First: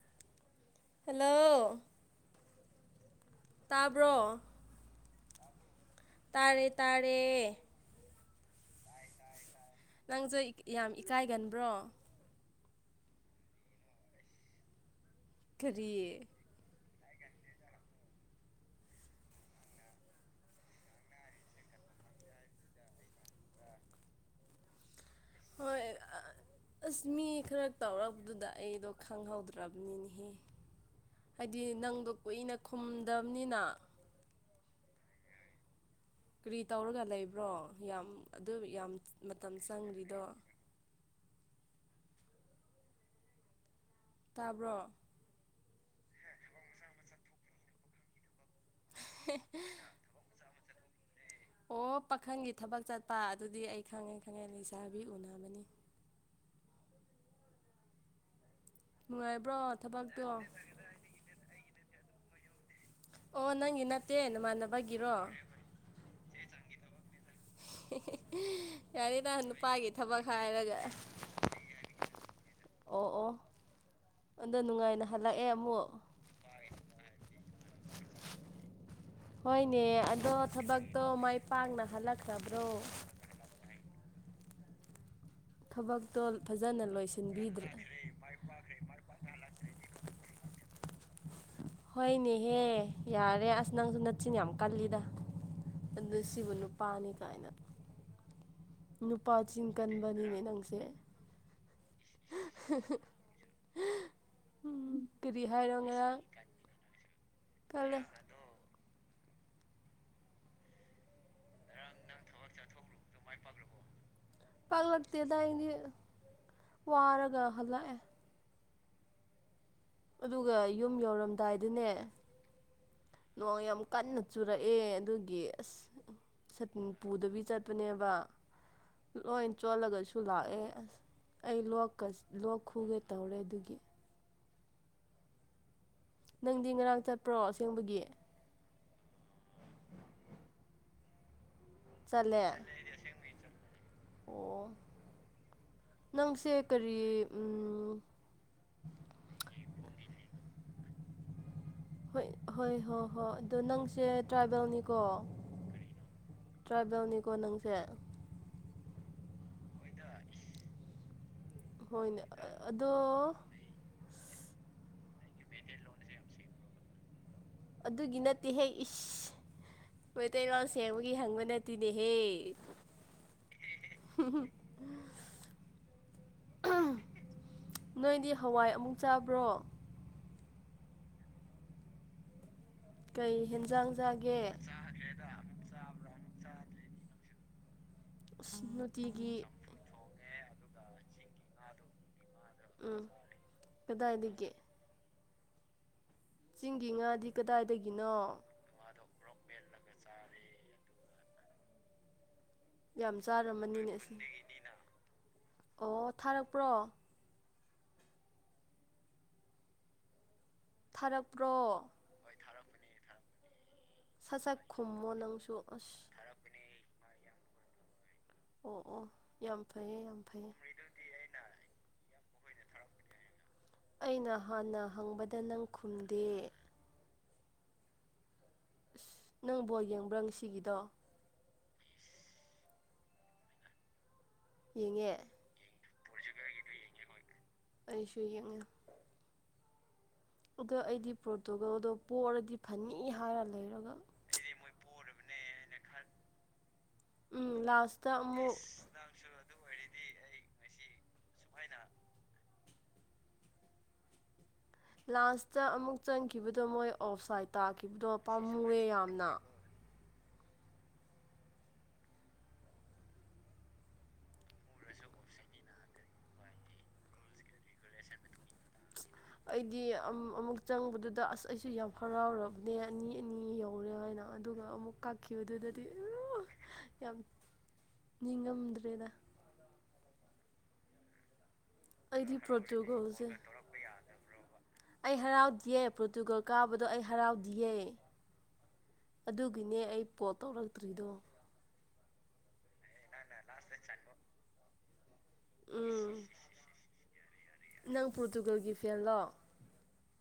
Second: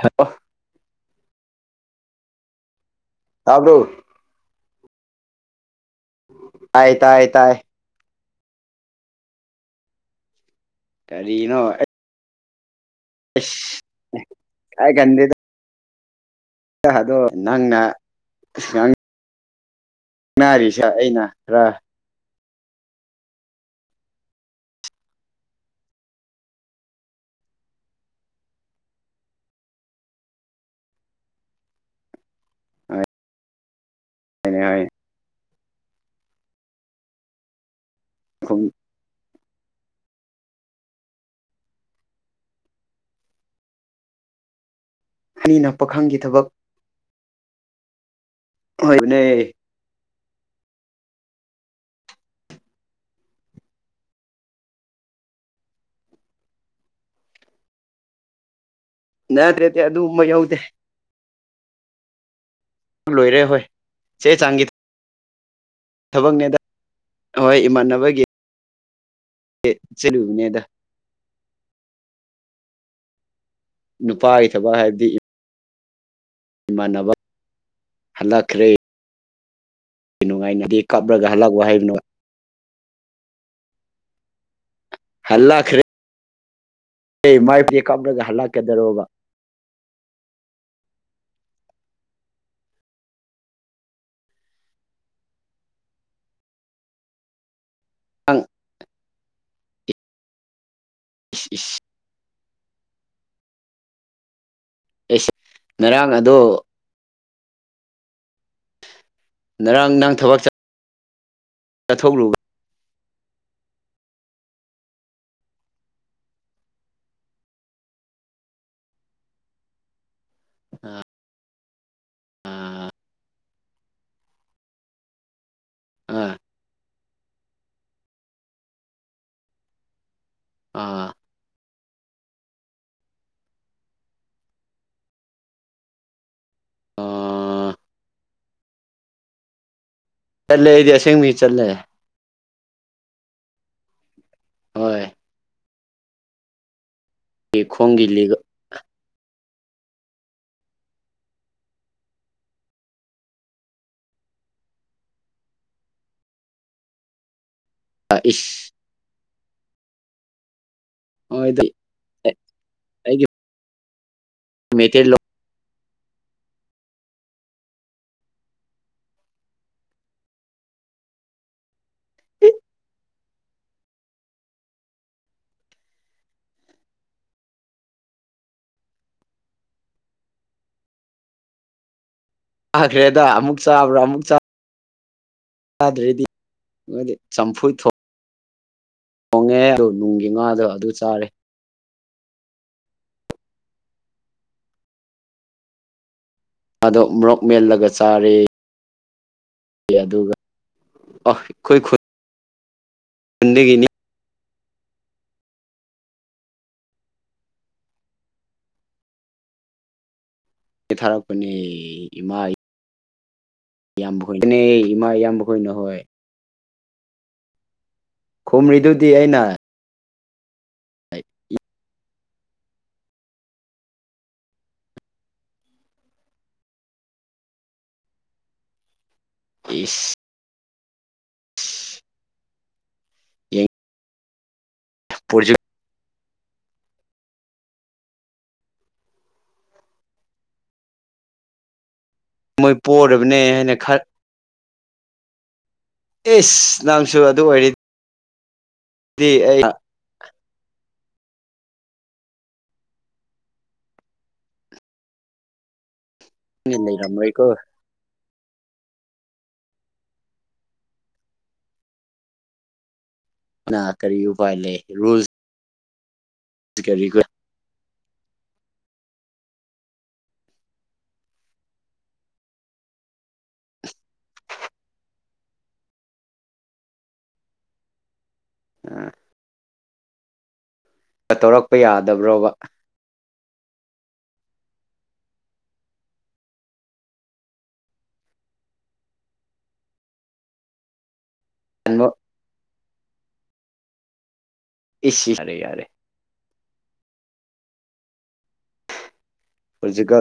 hello hello ꯇꯥꯕ꯭ꯔꯣ ꯇꯥꯔꯦ ꯇꯥꯏ ꯇꯥꯔꯦ ꯇꯥꯏ ꯇꯥꯏ ꯅꯪꯁꯨ ꯌꯥꯝ ꯏꯀꯥꯏꯒꯟꯕ꯭ꯔꯣ ꯁ ꯑꯩꯒꯟꯗ ꯀꯔꯤꯌꯦ ꯗꯣ ꯅꯪꯅꯪ ꯅꯥꯔꯤꯁꯦ ꯑꯩꯅ ꯔ ꯍꯣꯏ [unintelligible] ꯑꯁ ꯃꯤ ꯈꯔ ꯇꯧꯔꯛꯄꯗꯨꯗ ꯑꯩꯗꯣ ꯈꯪꯍꯧꯗ꯭ꯔꯕꯅꯤꯅꯦꯍꯦ ꯍꯥꯏꯗꯤ ꯅꯪꯗꯣ ꯀꯨꯏꯅ ꯈꯨꯝꯗꯕꯅꯤꯅ ꯍꯅꯦ ꯍꯥꯏ ꯀꯔꯤ ꯇꯧꯔꯒ ꯂꯩꯕ꯭ꯔꯣ ꯌꯥꯝ ꯑꯗꯨ ꯌꯥꯝ ꯃꯇꯝ ꯆꯪꯗ꯭ꯔꯤꯗꯣ ꯇꯥꯕ꯭ꯔꯣ ꯃꯤꯩꯅ ꯄꯥꯈꯪꯒꯤ ꯊꯕꯛ ꯍꯣꯏꯅꯦ ꯑꯣ ꯄꯥꯈꯪꯒꯤ ꯊꯕꯛ ꯆꯠꯄ ꯑꯗꯨꯗꯤ ꯑꯩ ꯈꯪꯉꯦ ꯈꯪꯉꯦ ꯂꯩꯁꯥꯕꯤ ꯎꯅꯕꯅꯤ [unintelligible] ꯅꯨꯡꯉꯥꯏꯕ꯭ꯔꯣ ꯅꯅꯦ ꯇ ꯑꯗꯨ ꯃꯩ ꯊꯕꯛꯇꯣ ꯌꯥꯧꯗꯦ ꯂꯣꯏꯔꯦ ꯑꯣ ꯍꯣꯏ ꯅꯪ ꯏ ꯆꯦ ꯅꯠꯇꯦꯅ ꯆꯥꯡꯒꯤ ꯃꯥꯅꯕꯒꯤꯔꯣ ꯊꯕꯛꯅꯦꯗ ꯍꯣꯏ ꯏꯃꯥꯟꯅꯕꯒꯤ ꯌꯥꯅꯤ ꯅ ꯅꯨꯄꯥꯒꯤ ꯊꯕꯛ ꯆꯠꯂꯨꯕꯅꯦꯗ ꯍꯥꯏꯔꯒ ꯑꯣ ꯑꯣ ꯅꯨꯄꯥꯒꯤ ꯑꯗ ꯊꯕꯛ ꯅꯨꯡꯉꯥꯏꯅ ꯍꯥꯏꯕꯗꯤ ꯍꯜꯂꯛꯑꯦ ꯑꯃꯨꯛ ꯏꯃꯥꯟꯅꯕ ꯍꯜꯂꯛꯈ꯭ꯔꯦ ꯍꯣꯏꯅꯦ ꯑꯗꯣ ꯅꯨꯡꯉꯥꯏꯅꯗꯤ ꯊꯕꯛꯇꯣ ꯀꯥꯞꯂꯒ ꯃꯥꯏ ꯍꯜꯂꯛꯄ ꯄꯥꯛꯅ ꯍꯥꯏꯕꯅꯣ ꯍꯜꯂꯈꯕ꯭ꯔꯣ ꯊꯕꯛꯇꯣ ꯐꯖꯅ ꯑꯩ ꯂꯣꯏꯁꯤꯟꯕꯤꯗ꯭ꯔꯦ ꯃꯥꯏꯕꯨꯗꯤ ꯀꯥꯞꯂꯒ ꯍꯜꯂꯛꯀꯗꯔꯕ ꯍꯣꯏꯅꯦꯍꯦ ꯌꯥꯔꯦ ꯑꯁ ꯅꯪꯁꯨ ꯅꯠꯆꯤꯤꯟ ꯌꯥꯝ ꯀꯜꯂꯤꯗ ꯑꯗꯨ ꯁꯤꯕꯨ ꯅꯨꯄꯥꯅꯤ ꯀꯥꯏꯅ ꯑꯪ ꯅꯨꯄꯥ ꯆꯤꯡ ꯀꯟꯕꯅꯤꯅꯦ ꯅꯪꯁꯦ [unintelligible] [unintelligible] ꯑꯦꯁ ꯀꯔꯤ ꯉꯔꯥꯡ ꯑꯗꯣ ꯄꯨꯂꯦ ꯉꯔꯥꯡ ꯅꯪ ꯊꯕꯛ ꯆꯠꯊꯣꯛꯂꯨ ꯄꯥꯛꯂꯛꯇꯦꯗꯏꯗꯤ ꯋꯥꯔꯒ ꯍꯜꯂꯛꯑꯦ ꯑꯗꯨꯒ ꯌꯨꯝ ꯌꯧꯔꯝꯗꯥꯏꯗꯨꯅꯦ ꯅꯣꯡ ꯌꯥꯝ ꯀꯟꯅ ꯆꯨꯔꯛꯑꯦ ꯑꯗꯨꯒꯤ ꯑꯁ ꯑ ꯁ ꯄꯨꯗꯕꯤ ꯆꯠꯄꯅꯦꯕ ꯂꯣꯏ ꯆꯣꯜꯂꯒꯁꯨ ꯁꯨ ꯂꯥꯛꯑꯦ ꯑꯁ ꯑꯥ ꯑꯩ ꯂ ꯂꯣꯛ ꯈꯨꯒꯦ ꯇꯧꯔꯦ ꯑꯗꯨꯒꯤ ꯅꯪꯗꯤ ꯉꯔꯥꯡ ꯑ ꯆꯠꯄ꯭ꯔꯣ ꯑꯁꯦꯡꯕꯒꯤ ꯆꯂꯦꯗꯤ ꯑꯁꯦꯡ ꯃꯤ ꯆꯠꯂꯦ ꯆꯂꯦ ꯑꯣ ꯍꯣꯏ ꯅꯪꯁꯦ ꯀ ꯑꯩ ꯈꯣꯡꯒꯤꯜꯂꯤꯒ ꯍꯣꯏ ꯍꯣꯏ ꯍꯣꯏ ꯍꯣꯏ ꯑꯗꯨꯣ ꯅꯪꯁꯦ ꯇ꯭ꯔꯥꯏꯕꯦꯜꯅꯤꯀꯣ ꯇ꯭ꯔꯥꯏꯕꯦꯜꯅꯤꯀꯣ ꯅꯪꯁꯦ ꯑ ꯏꯁ ꯍꯣꯏꯗꯤ ꯍꯣꯏꯅꯦ ꯑꯗꯣ ꯃꯦꯇꯩ ꯂꯣ ꯑꯗꯨꯒꯤ ꯅꯠꯇꯦ ꯍꯦꯛ ꯏꯁ ꯃꯣꯏꯇꯩꯒꯜ ꯁꯦꯡꯕꯒꯤ ꯍꯪꯕ ꯅꯠꯇꯦꯅꯦꯍꯦ [unintelligible] ꯅꯣꯏꯗꯤ ꯍꯋꯥꯏ ꯑꯃꯨꯛ ꯆꯥꯕ꯭ꯔꯣ ꯆꯥꯈ꯭ꯔꯦꯗ ꯀꯩ ꯑꯃꯨꯛ ꯍꯦꯟꯖꯥꯡ ꯆꯥꯕ꯭ꯔꯥ ꯑꯃꯨꯛ ꯆꯥꯒꯦ ꯆꯗ꯭ꯔꯗꯤ ꯆꯝꯐꯨ ꯊꯣꯛꯣꯡ ꯎ ꯍꯣꯡꯉꯦ ꯑꯗꯨ ꯅꯨꯡꯒꯤ ꯉꯥꯗ ꯑꯗꯨ ꯆꯥꯔꯦ ꯎꯝ ꯐꯦꯗꯥꯗꯒꯤꯒꯦ ꯆꯤꯡꯒꯤ ꯑꯗꯣ ꯉꯥꯗꯤ ꯃꯣꯔꯣꯛ ꯃꯦꯜꯂꯒ ꯀꯗꯥꯏꯗꯒꯤꯅꯣ ꯆꯥꯔꯦ ꯑꯗꯨꯒ ꯑ ꯑꯩꯈꯣꯏ ꯈꯨ ꯌꯥꯝ ꯆꯥꯔꯝꯃꯅꯤꯅꯦꯁ ꯑꯣ ꯊꯥꯔꯛꯄ꯭ꯔꯣ ꯊꯥꯔꯛꯄꯅꯦ ꯊꯥꯔꯛꯄ꯭ꯔꯣ ꯏꯃꯥ ꯏ ꯁꯠ ꯁꯠ ꯈꯣꯏ ꯏꯃꯥ ꯈꯨꯝꯃꯣ ꯏꯌꯥꯝ ꯅꯪꯁꯨ ꯈꯣꯏ ꯅꯍꯣꯏ ꯑꯁ ꯑꯣ ꯑꯣ ꯈꯨꯝꯔꯤꯗꯨꯗꯤ ꯑꯩꯅ ꯌꯥꯝ [unintelligible] ꯑꯩꯅ ꯍꯥꯟꯅ ꯍꯪꯕꯗ ꯅꯪ ꯈꯨꯝꯗꯦ ꯅꯪꯕꯣ ꯏꯁ ꯌꯦꯡꯕ꯭ꯔꯥ ꯉꯁꯤꯒꯤꯗꯣ ꯌꯦ ꯌꯦꯡꯉꯦ ꯑꯩꯁꯨ ꯌꯦꯡꯉꯨ ꯑꯗꯣ ꯑꯩꯗꯤ ꯄ꯭ꯔꯣꯇꯣꯒꯣꯜꯗꯣ ꯄꯣꯛꯔꯗꯤ ꯃꯣꯏ ꯐꯅꯤ ꯄꯣꯔꯕꯅꯦ ꯍꯥꯏꯔ ꯍꯥꯏꯅ ꯈ ꯂꯩꯔꯒ ꯑꯦꯁ ꯅꯥꯟꯁꯨ ꯑꯗꯨ ꯎꯝ ꯑꯣꯏꯔꯤꯗꯤ ꯂꯥꯁꯇ ꯑꯃꯨꯛ ꯑꯗꯨꯗꯤ ꯑꯩ ꯑꯩꯁꯤꯁꯨꯐꯥꯏꯗ ꯂꯥꯟꯥꯁꯇ ꯑꯃꯨꯛ ꯆꯪꯈꯤꯕꯗꯣ ꯃꯣꯏ ꯑꯣꯐ ꯁꯥꯏꯠ ꯂꯩꯔꯝꯃꯣꯏꯀꯣ ꯇꯥꯈꯤꯕꯗꯣ ꯄꯥꯝꯃꯨꯑꯦ ꯌꯥꯝꯅ ꯅꯥ ꯀꯔꯤ ꯎꯄꯥꯏ ꯂꯩ ꯔꯨꯜꯁ ꯀꯔꯤꯒ ꯑꯩꯗꯤ ꯑꯃꯨꯛ ꯆꯪꯕꯗꯨꯗ ꯑꯁ ꯑꯩꯁꯨ ꯌꯥꯝ ꯍꯔꯥꯎꯔꯕꯅꯦ ꯑꯅꯤ ꯑꯅꯤ ꯌꯧꯔꯦ ꯍꯥꯏꯅ ꯑꯗꯨꯒ ꯑꯃꯨꯛ ꯀꯥꯈꯤꯕ ꯑꯗꯨꯗꯗꯤ ꯌꯥꯝ [unintelligible] ꯅꯤꯡꯉꯝꯗ꯭ꯔꯦꯗ ꯇꯧꯔꯛ ꯑꯩꯗꯤ ꯄ꯭ꯔꯣ꯭ꯛ ꯍꯧꯧꯁꯦ [unintelligible] ꯑꯩ ꯍꯔꯥꯎꯗꯌꯦ ꯄ꯭ꯔꯣꯔꯇꯨꯒꯜ ꯀꯥꯕꯗꯣ ꯑꯩ ꯍꯔꯥꯎꯗꯤꯌꯦ ꯑꯗꯨꯒꯤꯅꯦ ꯑꯩ ꯄꯣꯠ ꯇꯧꯔꯛꯇ꯭ꯔꯤꯗꯣ ꯍꯪꯗꯣ ꯆꯣ ꯑꯦꯁꯤ ꯌꯥꯔꯦ ꯌꯥꯔꯦ ꯅꯪ ꯄꯣꯔꯇꯨꯒꯜꯒꯤ ꯐꯦꯟꯂꯣ ꯍꯧꯖꯤꯒ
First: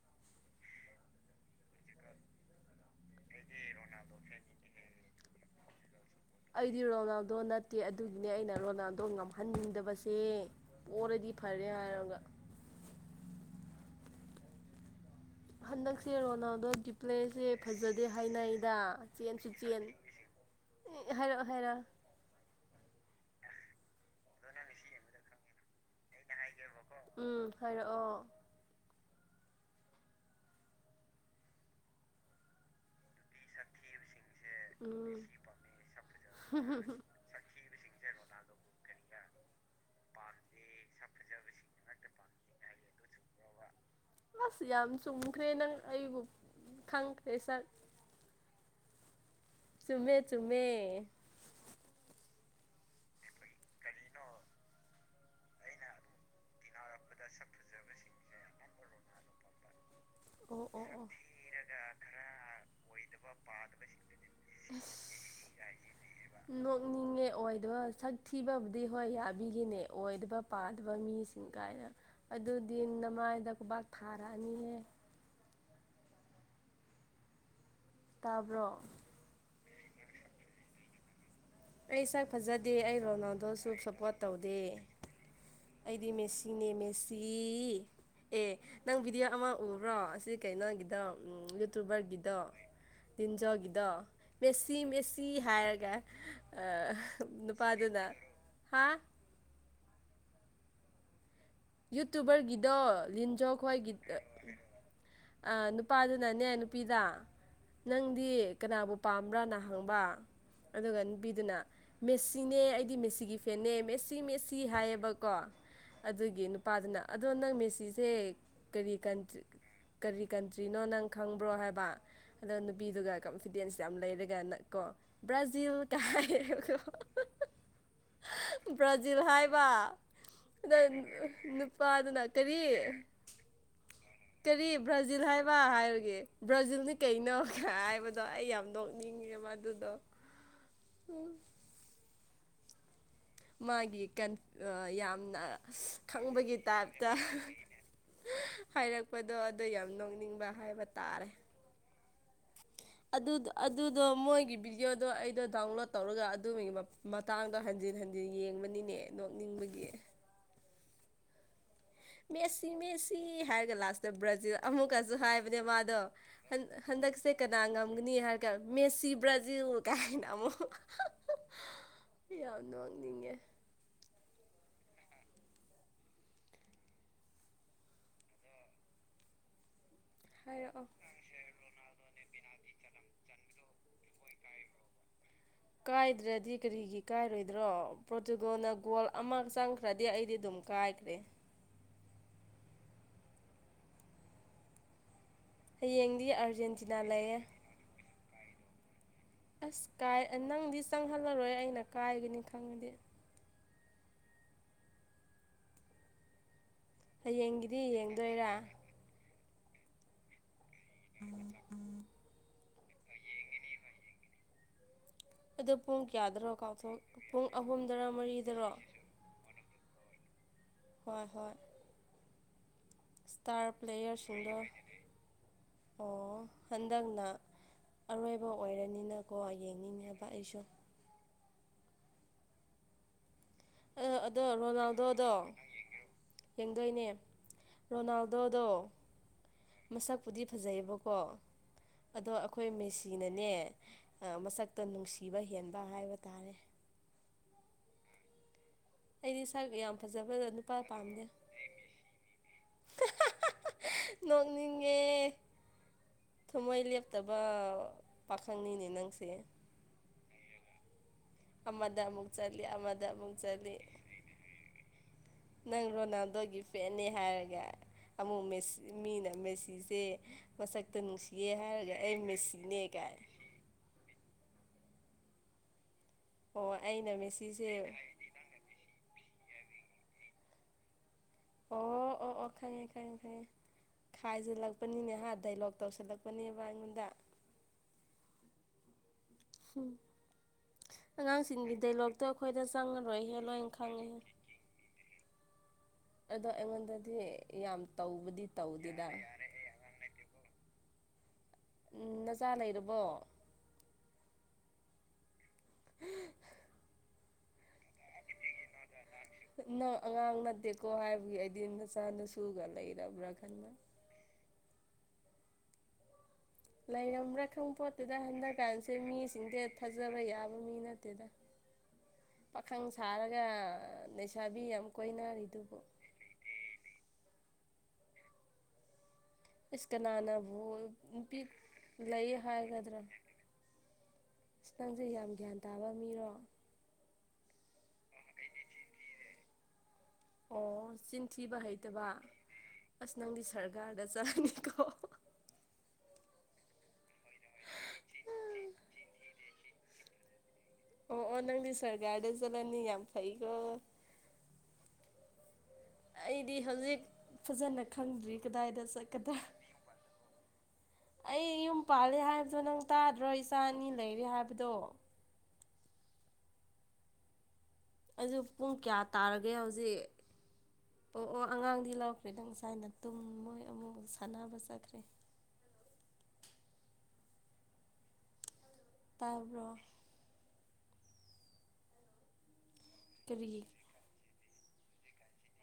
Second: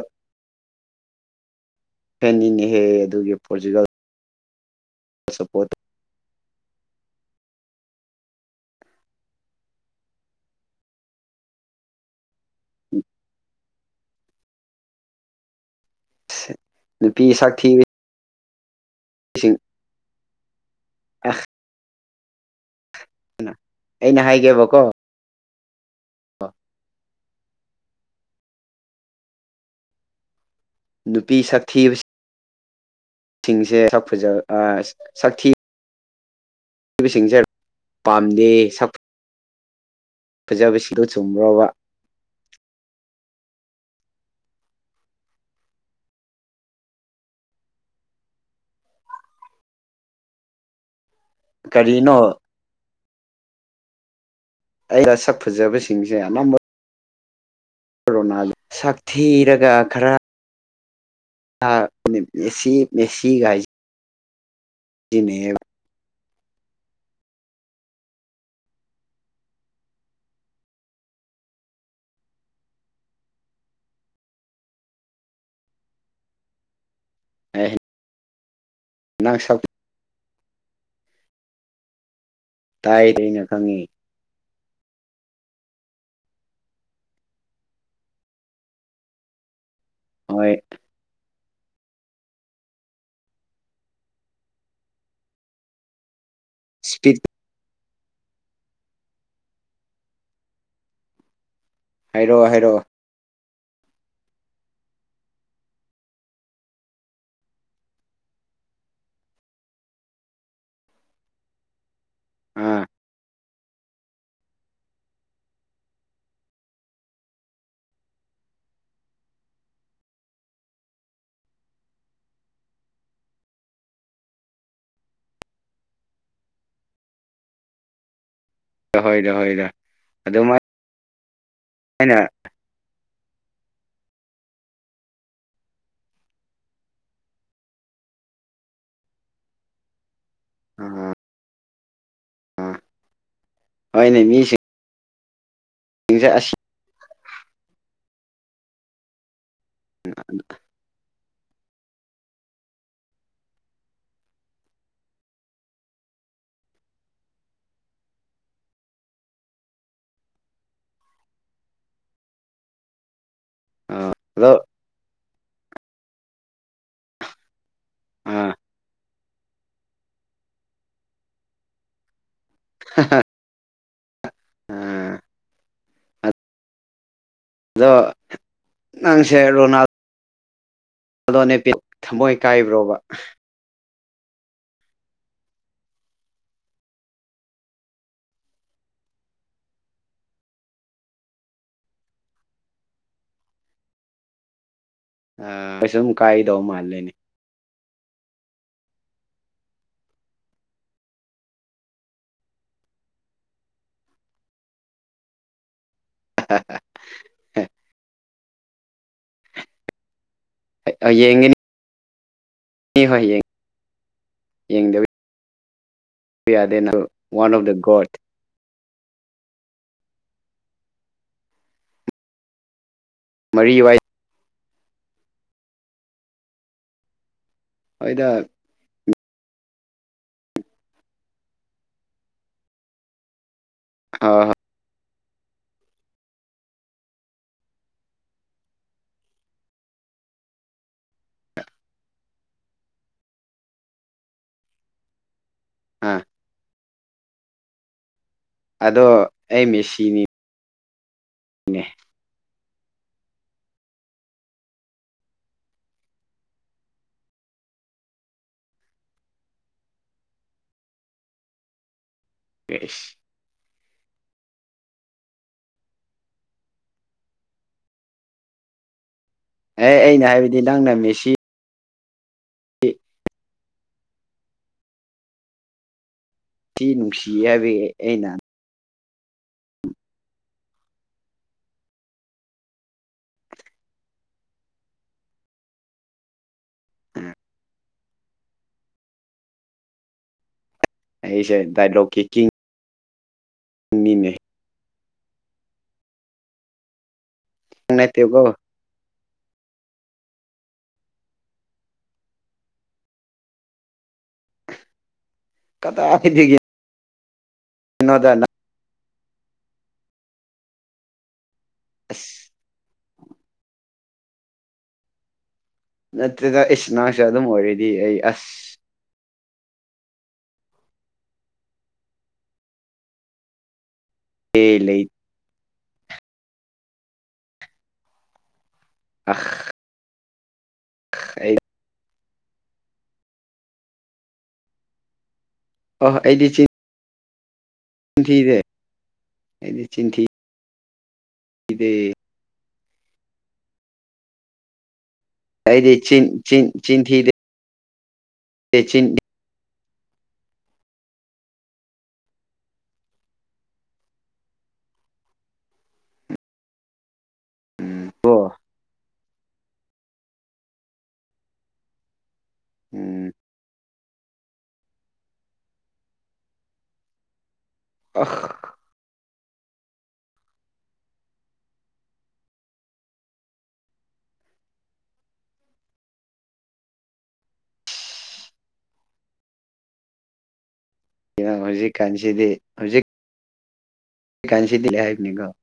ꯍꯦꯟꯅꯤꯟꯍꯦ ꯑꯗꯨꯒꯤ ꯄꯣꯔꯆꯨꯒꯜ ꯁꯄꯣꯠ ꯑꯩꯗꯤ ꯔꯣꯅꯥꯜꯗꯣ ꯅꯠꯇꯦ ꯑꯗꯨꯒꯤꯅꯦ ꯑꯩꯅ ꯔꯣꯅꯥꯜꯗꯣ ꯉꯝꯍꯟꯅꯤꯡꯗꯕꯁꯦ ꯑꯣꯏꯔꯗꯤ ꯐꯔꯦ ꯍꯥꯏꯔꯒ ꯎꯝ ꯍꯟꯗꯛꯁꯦ ꯔꯣꯅꯥꯜꯗꯣ ꯅꯨꯄꯤ ꯗꯤꯄ꯭ꯂꯦꯁꯦ ꯁꯛꯊꯤꯕꯁꯤꯡ ꯐꯖꯗꯦ ꯍꯥꯏꯅꯩꯗ ꯆꯦꯟꯁꯨ ꯆꯦꯟ ꯍꯥꯏꯔ ꯍꯥꯏꯔꯣ ꯑꯩꯅ ꯍꯥꯏꯒꯦꯕꯀꯣ ꯑ ꯎꯝ ꯍꯥꯏꯔꯛꯑꯣ ꯅꯨꯄꯤ ꯁꯥꯛꯊꯤꯕ ꯁꯤꯡꯁꯦ ꯁꯛ ꯐꯖ ꯎꯝ ꯁꯛꯊꯤ ꯍꯥꯏꯔꯛꯑꯣ ꯎꯝ ꯃꯤꯑꯣꯕꯁꯤꯡꯁꯦ ꯄꯥꯝꯗꯦ ꯐꯖꯕꯁꯤꯗꯣ ꯆꯨꯝꯕ꯭ꯔꯕ ꯑꯁ ꯌꯥꯝ ꯆꯨꯝꯈ꯭ꯔꯦ ꯅꯪ ꯑꯩꯕꯨ ꯈꯪꯈ꯭ꯔꯦ ꯁꯛ ꯆꯨꯝꯃꯦ ꯆꯨꯝꯃꯦ ꯀꯔꯤꯅꯣ ꯑꯩꯅ ꯁꯛ ꯐꯖꯕꯁꯤꯡꯁꯦ ꯑꯅꯝꯕ ꯑꯗꯨ ꯁ ꯣꯅꯥꯜ ꯁꯥꯛꯊꯤꯔꯒ ꯈꯔ ꯑꯣ ꯑꯣ ꯑꯣ ꯃꯦꯁꯤ ꯃꯦꯁꯤꯤ ꯥꯏꯁꯤ ꯑꯁ ꯏꯅꯦ ꯅꯣꯛꯅꯤꯡꯉꯦ ꯑꯣꯏꯗꯕ ꯁꯛ ꯊꯤꯕꯕꯨꯗꯤ ꯍꯣꯏ ꯌꯥꯕꯤꯒꯤꯅꯦ ꯑꯣꯏꯗꯕ ꯄꯥꯗꯕ ꯃꯤꯁꯤꯡ ꯀꯥꯏꯅ ꯑꯗꯨꯗꯤ ꯅꯃꯥꯏꯗ ꯈꯨꯕꯥꯛ ꯊꯥꯔꯛꯑꯅꯤꯌꯦ ꯍ ꯇꯥꯕ꯭ꯔꯣ ꯑꯩ ꯁꯛ ꯐꯖꯗꯦ ꯑꯩ ꯇꯥꯏꯗ ꯑꯩꯅ ꯔꯣꯅꯥꯜꯗꯣꯁꯨ ꯈꯪꯉꯤ ꯁꯞꯄꯣꯔꯠ ꯇꯧꯗꯦ ꯑꯩꯗꯤ ꯃꯦꯁꯤꯅꯦ ꯃꯦꯁꯤ ꯑꯦ ꯅꯪꯕꯨꯕꯤꯗꯤ ꯑꯃ ꯎ ꯕ꯭ꯔꯣ ꯑꯁꯤ ꯍꯣꯏ ꯀꯩꯅꯣꯒꯤꯗ ꯌꯨꯇꯨꯕꯔꯒꯤꯗ ꯇꯤꯟꯖꯣꯒꯤꯗꯣ ꯃꯦꯁꯤ ꯃꯦꯠꯁꯤ ꯍꯥꯏꯔꯒ ꯑ ꯏꯁꯄꯤꯠ ꯅꯨꯄꯥꯗꯨꯅ ꯍꯥ ꯍꯥꯏꯔꯛꯑꯣ ꯌꯨꯇꯨꯕꯔꯒꯤꯗꯣ ꯍꯥꯏꯔꯛꯑꯣ ꯂꯤꯟꯖꯣ ꯈꯣꯏꯒꯤ ꯑ ꯅꯨꯄꯥꯗꯨꯅꯅꯦ ꯅꯨꯄꯤꯗ ꯅꯪꯗꯤ ꯀꯅꯥꯕꯨ ꯄꯥꯝꯕ꯭ꯔꯥꯅ ꯍꯪꯕ ꯑꯗꯨꯒ ꯅꯨꯄꯤꯗꯨꯅ ꯃꯦꯠꯁꯤꯅꯦ ꯑꯥ ꯑꯩꯗꯤ ꯃꯦꯁꯤꯒꯤ ꯐꯦꯟꯅꯦ ꯃꯦꯠꯁꯤ ꯃꯦꯠꯁꯤ ꯍꯥꯏꯌꯦꯕꯀꯣ ꯑꯗꯨꯒꯤ ꯄꯥꯗꯅ ꯑꯗꯣ ꯅꯪ ꯃꯦꯁꯤꯁꯦ ꯀꯔꯤ ꯀꯟꯇ꯭ꯔꯤ ꯀꯔꯤ ꯀꯟꯇ꯭ꯔꯤꯅꯣ ꯅꯪ ꯈꯪꯕ꯭ꯔꯣ ꯍꯥꯏꯕ ꯑꯗꯣ ꯅꯨꯄꯤꯗꯨꯒ ꯀꯣꯟꯐꯤꯗꯦꯟꯁ ꯌꯥꯝ ꯂꯩꯔꯒ ꯅ ꯀꯣ ꯕ꯭ꯔꯥꯖꯤꯜ ꯀꯥꯏꯦꯀꯣ ꯍ ꯕ꯭ꯔꯥꯖꯤꯜ ꯍꯥꯏꯕ ꯑꯗꯨꯃꯥꯏꯅ ꯄꯥ ꯑꯗꯨꯅ ꯀꯔꯤ [unintelligible] ꯀꯔꯤ ꯕ꯭ꯔꯥꯖꯤꯜ ꯍꯥꯏꯕ ꯍꯥꯏꯔꯒꯦ ꯕ꯭ꯔꯥꯖꯤꯜꯅꯤ ꯀꯩꯅꯣ ꯍꯥꯏꯕꯗꯣ ꯑꯩ ꯌꯥꯝ ꯅꯣꯛꯅꯤꯡꯉ ꯃꯗꯨꯣ ꯎ ꯃꯥꯒꯤ ꯍꯣꯏꯅꯦ ꯃꯤꯁꯤꯡꯁꯦ ꯌꯥꯝꯅ ꯑꯁꯤ ꯈꯪꯕꯒꯤ ꯇꯥꯏꯞꯇ ꯍꯥꯏꯔꯛꯄꯗꯣ ꯑꯗꯨ ꯌꯥꯝ ꯅꯣꯛꯅꯤꯡꯕ ꯍꯥꯏꯕ ꯇꯥꯔꯦ ꯑꯗꯨꯗꯣ ꯃꯣꯏꯒꯤ ꯚꯤꯗꯤꯑꯣꯗꯣ ꯑꯩꯗꯣ ꯗꯥꯎꯟꯂꯣꯗ ꯇꯧꯔꯒ ꯑꯗꯨꯒꯤ ꯃꯇꯥꯡꯗꯣ ꯍꯟ ꯍꯟꯖꯤꯟ ꯍꯟꯖꯤꯟ ꯌꯦꯡꯕꯅꯤꯅꯦ ꯅꯣꯛꯅꯤꯡꯕꯒꯤ ꯃꯦꯠꯁꯤ ꯃꯦꯠꯁꯤ ꯍꯥꯏꯔꯒ ꯂꯥꯁꯇ ꯕ꯭ꯔꯥꯖꯤꯜ ꯑꯗꯣ ꯑꯃꯨꯛꯀꯁꯨ ꯍꯥꯏꯕꯅꯦ ꯃꯥꯗꯣ ꯍꯟꯗꯛꯁꯦ ꯀꯅꯥ ꯉꯝꯒꯅꯤ ꯍꯥꯏꯔ ꯑꯥ ꯀꯥꯟ ꯃꯦꯁꯤ ꯕ꯭ꯔꯥꯖꯤꯜ ꯀꯥꯏꯅ ꯑꯃꯨꯣ ꯌꯥꯝ ꯋꯥꯡꯅꯤꯡꯉꯦ ꯑ ꯑꯣ ꯅꯪꯁꯦ ꯔꯣꯅꯥꯜ ꯍꯥꯏꯔꯛꯑꯣ ꯑꯗꯣꯅꯦꯦꯄꯤ ꯊꯃꯣꯏ ꯀꯥꯏꯕ꯭ꯔꯣꯕ ꯀꯥꯏꯗ꯭ꯔꯗꯤ ꯀꯔꯤꯒꯤ ꯀꯥꯏꯔꯣꯏꯗ꯭ꯔꯣ ꯄ꯭ꯔꯣꯇꯨꯒꯣꯅ ꯒꯣꯜ ꯑꯃ ꯆꯪꯈ꯭ꯔꯗꯤ ꯑꯩꯗꯤ ꯑꯗꯨꯝ ꯀꯥꯏꯈ꯭ꯔꯦ [unintelligible] ꯑ ꯑꯩꯣꯏ ꯁꯨꯝ ꯍꯌꯦꯡꯗꯤ ꯀꯥꯏꯗꯧ ꯑꯥꯔꯖꯦꯟꯇꯤꯅꯥ ꯃꯥꯜꯂꯦꯅꯦ ꯂꯩꯌꯦ ꯑꯁ ꯀꯥꯏ ꯅꯪꯗꯤ ꯆꯪꯍꯜꯂꯔꯣꯏ ꯑꯩꯅ ꯀꯥꯏꯒꯅꯤ ꯈꯪꯉꯗꯤ ꯍ ꯍ ꯍ ꯍꯌꯦꯡꯒꯤꯗꯤ ꯌꯦꯡꯗꯣꯏꯔꯥ ꯑꯌꯦꯉꯅꯤ ꯍꯣꯏ ꯌꯦꯡ ꯌꯦꯡꯗ ꯑꯗꯣ ꯄꯨꯡ ꯀꯌꯥꯗꯔꯣ ꯀꯥꯎꯊꯣꯛ ꯄꯨꯡ ꯋꯥꯟ ꯑꯣꯐ ꯗ ꯑꯍꯨꯝꯗꯔ ꯒꯣꯗ ꯃꯔꯤꯗꯔꯣ ꯍꯣꯏ ꯍꯣꯏ ꯏꯁꯇꯥꯔ ꯃꯔꯤ ꯋꯥꯏ ꯄ꯭ꯂꯦꯌꯔꯁꯤꯡꯗꯣ ꯑꯣ ꯍꯟꯗꯛꯅ ꯍꯣꯏꯗ ꯑꯔꯣꯏꯕ ꯑꯣꯏꯔꯅꯤꯅꯀꯣ ꯌꯦꯡꯅꯤꯡꯉꯕ ꯑꯩꯁꯨ ꯑꯗꯣ ꯍꯣꯏ ꯍꯣꯏ ꯔꯣꯅꯥꯜꯗꯣꯗꯣ ꯌꯦꯡꯗꯣꯏꯅꯦ ꯔꯣꯅꯥꯜꯗꯣꯗꯣ ꯃꯁꯛꯄꯨꯗꯤ ꯐꯖꯩꯌꯦꯕꯀꯣ ꯑꯗꯣ ꯑꯩꯈꯣꯏ ꯃꯦꯁꯤꯅꯅꯦ ꯃꯁꯛꯇꯣ ꯅꯨꯡꯁꯤꯕ ꯍꯦꯟꯕ ꯍꯥꯏꯕ ꯑꯥ ꯇꯥꯔꯦ ꯑꯗꯣ ꯑꯩ ꯃꯦꯁꯤꯅꯤ ꯄꯥ ꯄꯥꯝꯃꯦ ꯎ ꯅꯣꯛꯣꯡꯅꯤꯤꯡꯒꯦ ꯊꯃꯣꯏ ꯂꯦꯞꯇꯕ ꯄꯥꯈꯪꯅꯤꯅꯦ ꯅꯪꯁꯦ ꯑꯃꯗꯃꯨꯛ ꯆꯂꯤ ꯑꯦ ꯑꯗꯃꯨꯛ ꯆꯂꯤ [unintelligible] ꯅꯪ ꯔꯣꯅꯥꯜꯗꯣꯒꯤ ꯐꯦꯦ ꯍꯥꯏꯔꯒ ꯑꯃꯨꯛꯁꯤ ꯃꯤꯅ ꯃꯦꯁꯤꯁꯦ ꯑꯩꯅ ꯍꯥꯏꯕꯗꯤ ꯅꯪꯅ ꯃꯁꯛꯇ ꯃꯦꯁꯤ ꯅꯨꯡꯁꯤꯌꯦꯦ ꯍꯥꯏꯔꯒ ꯑꯩ ꯃꯦꯁꯤꯅꯦꯒꯥꯏ ꯑꯣ ꯁꯤ ꯑꯩꯅ ꯅꯨꯡꯁꯤ ꯍꯥꯏꯕ ꯃꯦꯁꯤꯁꯦ ꯑꯩꯅ ꯑꯣ [unintelligible] ꯑꯣ ꯑꯣ ꯈꯪꯉꯦ ꯈꯪꯉꯦ ꯈꯪꯉꯦ ꯈꯥꯏꯖꯤꯜꯂꯛꯄꯅꯤꯅꯦ ꯑ ꯗꯥꯏꯂꯣꯛ ꯇꯧꯁꯤꯜꯂꯛꯄꯅꯦ ꯕꯥꯗ ꯎꯝ ꯑꯩꯁꯦ ꯑꯉꯥꯡꯁꯤꯡꯒꯤ ꯗꯥꯏꯂꯣꯛꯀꯤ ꯗꯥꯏꯂꯣꯛꯇꯣ ꯑꯩꯈꯣꯏꯗ ꯆꯪꯉꯔꯣꯏ ꯍꯦꯜꯂꯣꯏꯅ ꯈꯪꯉꯦ ꯀꯤꯡꯅꯤꯅꯦ ꯑꯗ ꯑꯩꯉꯣꯟꯗꯗꯤ ꯌꯥꯝ ꯅꯪ ꯅꯠꯇꯦꯀꯣ ꯇꯧꯕꯗꯤ ꯇꯧꯗꯦꯗ ꯎꯝ ꯅꯆꯥꯥ ꯂꯩꯔꯕꯣ ꯀꯇꯥ ꯑꯊꯩꯗꯒꯤ ꯊꯩꯅꯣꯗꯅ ꯅꯪ ꯑꯉꯥꯡ ꯅꯠꯇꯦꯀꯣ ꯍꯥꯏꯕꯒꯤ ꯑꯩꯗꯤ ꯅꯆꯥꯥꯅ ꯑꯁ ꯁꯨꯒ ꯂꯩ ꯈ ꯅꯠꯇꯦꯗ ꯏꯁ ꯅꯁꯨ ꯂꯩꯔꯝꯕ꯭ꯔꯥ ꯑꯗꯨꯝ ꯑꯣꯏꯔꯗꯤ ꯑꯩ ꯑꯁ ꯆꯤꯡꯗꯦꯠ ꯊꯥꯖꯕ ꯌꯥꯕ ꯃꯤ ꯅꯠꯇꯦꯗ ꯄꯥꯈꯪ ꯁꯥꯔꯒ ꯂꯩꯁꯥꯕꯤ ꯑꯦ ꯌꯥꯝ ꯂꯩ ꯀꯣꯏꯅꯔꯤꯗꯨꯕꯨ ꯑ ꯑꯖꯤ ꯀꯅꯥꯅꯅꯕ ꯑꯩ ꯂꯩꯌꯦ ꯍꯥꯏꯒꯗ꯭ꯔꯥ ꯈꯤꯇꯪꯁꯦ ꯌꯥꯝ ꯒ꯭ꯌꯥꯟ ꯇ ꯑ ꯑꯗꯤ ꯆ ꯊꯗꯦꯗꯤ ꯑꯣ ꯆꯤꯟꯊꯤꯕ ꯍꯩꯇꯕ ꯑꯁ ꯅꯪꯒꯤ ꯁꯔꯀꯥꯔꯗ ꯆꯠꯂꯅꯤꯀꯣ ꯆꯤꯟ ꯆꯤꯟ ꯆꯤꯟ ꯊꯤꯗꯦ ꯇꯆꯤꯟ ꯑꯣ ꯑꯣ ꯅꯪ ꯁꯔꯒꯥꯔꯗ ꯆꯠꯂꯅꯤ ꯌꯥꯝ ꯐꯩꯀꯣ ꯑꯩꯗꯤ ꯍꯧꯖꯤꯛ ꯐꯖꯅ ꯎꯝ ꯀꯣ ꯈꯪꯗ꯭ꯔꯤ ꯀꯗꯥꯏꯗ ꯆꯠꯀꯗ꯭ꯔꯥ ꯑ [unintelligible] ꯑꯩ ꯌꯨꯝ ꯄꯥꯜꯂꯦ ꯍꯥꯏꯕꯗꯣ ꯅꯪ ꯇꯥꯗ꯭ꯔꯣ ꯎꯝ ꯏꯆꯥ ꯑꯅꯤ ꯂꯩꯔꯦ ꯍꯥꯏꯕꯗꯣ ꯑ ꯑꯩꯁꯨ ꯄꯨꯡ ꯀꯌꯥ ꯇꯥꯔꯒꯦ ꯍꯧꯖꯤꯛ ꯑꯣ ꯑꯣ ꯑꯉꯥꯡꯗꯤ ꯂꯥꯎꯈ꯭ꯔꯦꯗꯪ ꯉꯁꯥꯏꯅ ꯇꯨꯝ ꯃꯣꯏ ꯑꯃꯨꯛ ꯁꯥꯟꯅꯕ ꯆꯠꯈ꯭ꯔꯦ [unintelligible] ꯇꯥꯔꯕꯣ ꯍꯧꯖꯤꯛ ꯀꯟꯁꯤꯗꯤ ꯀꯔꯤꯒꯤ ꯑꯦꯀꯥꯟꯁꯤꯗꯤꯂ ꯍꯥꯏꯅꯤꯒ [inaudible]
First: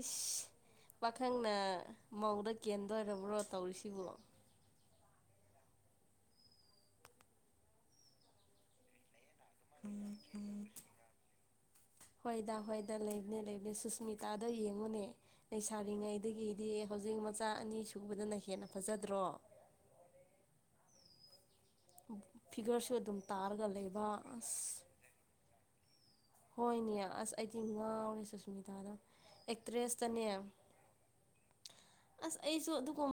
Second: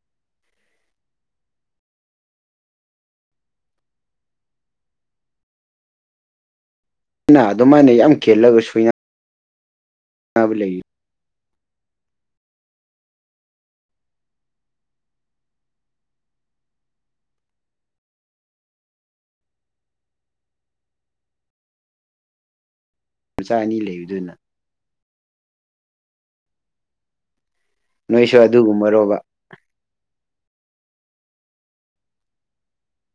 ꯏꯁ ꯄꯥꯈꯪꯅ ꯃꯧꯗ ꯀꯦꯟꯗꯣꯏꯔꯕ꯭ꯔꯣ ꯇꯧꯔꯤꯁꯤꯕ ꯑꯩꯅ ꯑꯗꯨꯃꯥꯏꯅ ꯌꯥꯝ ꯀꯦꯦꯜꯂꯒ ꯁꯨꯏꯅ ꯎꯝ [inaudible] ꯑꯕ ꯂꯩ [inaudible] ꯍꯣꯏꯗ ꯍꯣꯏꯗ ꯂꯩꯕꯅꯦ ꯂꯩꯕꯅꯦ ꯁꯨꯁꯃꯤꯇꯥꯗꯣ ꯌꯦꯡꯉꯨꯅꯦ ꯂꯩꯁꯥꯔꯤꯉꯩꯗꯒꯤꯗꯤ ꯍꯧꯖꯤꯛ ꯑꯗꯨ ꯃꯆꯥ ꯑꯅꯤ ꯁꯨꯕꯗꯨꯅ ꯍꯦꯟꯅ ꯐꯖꯗ꯭ꯔꯣ [unintelligible] ꯐꯤꯒꯔꯁꯨ ꯑꯗꯨꯝ ꯃꯆꯥ ꯇꯥꯔꯒ ꯑꯅꯤ ꯂꯩꯕ ꯂꯩꯕꯗꯨꯅ ꯑꯁ ꯍꯣꯏꯅꯦ ꯑꯁ ꯑꯩꯗꯤ ꯉꯥꯎꯏ ꯅꯣꯏꯁꯨ ꯁꯨꯁꯃꯤꯇꯥꯗ ꯑꯗꯨꯒꯨꯝꯕꯔꯣꯕ ꯑꯦꯛꯇ꯭ꯔꯦꯁꯇꯅꯦ ꯑꯁ ꯑꯩꯁꯨ ꯑꯗꯨ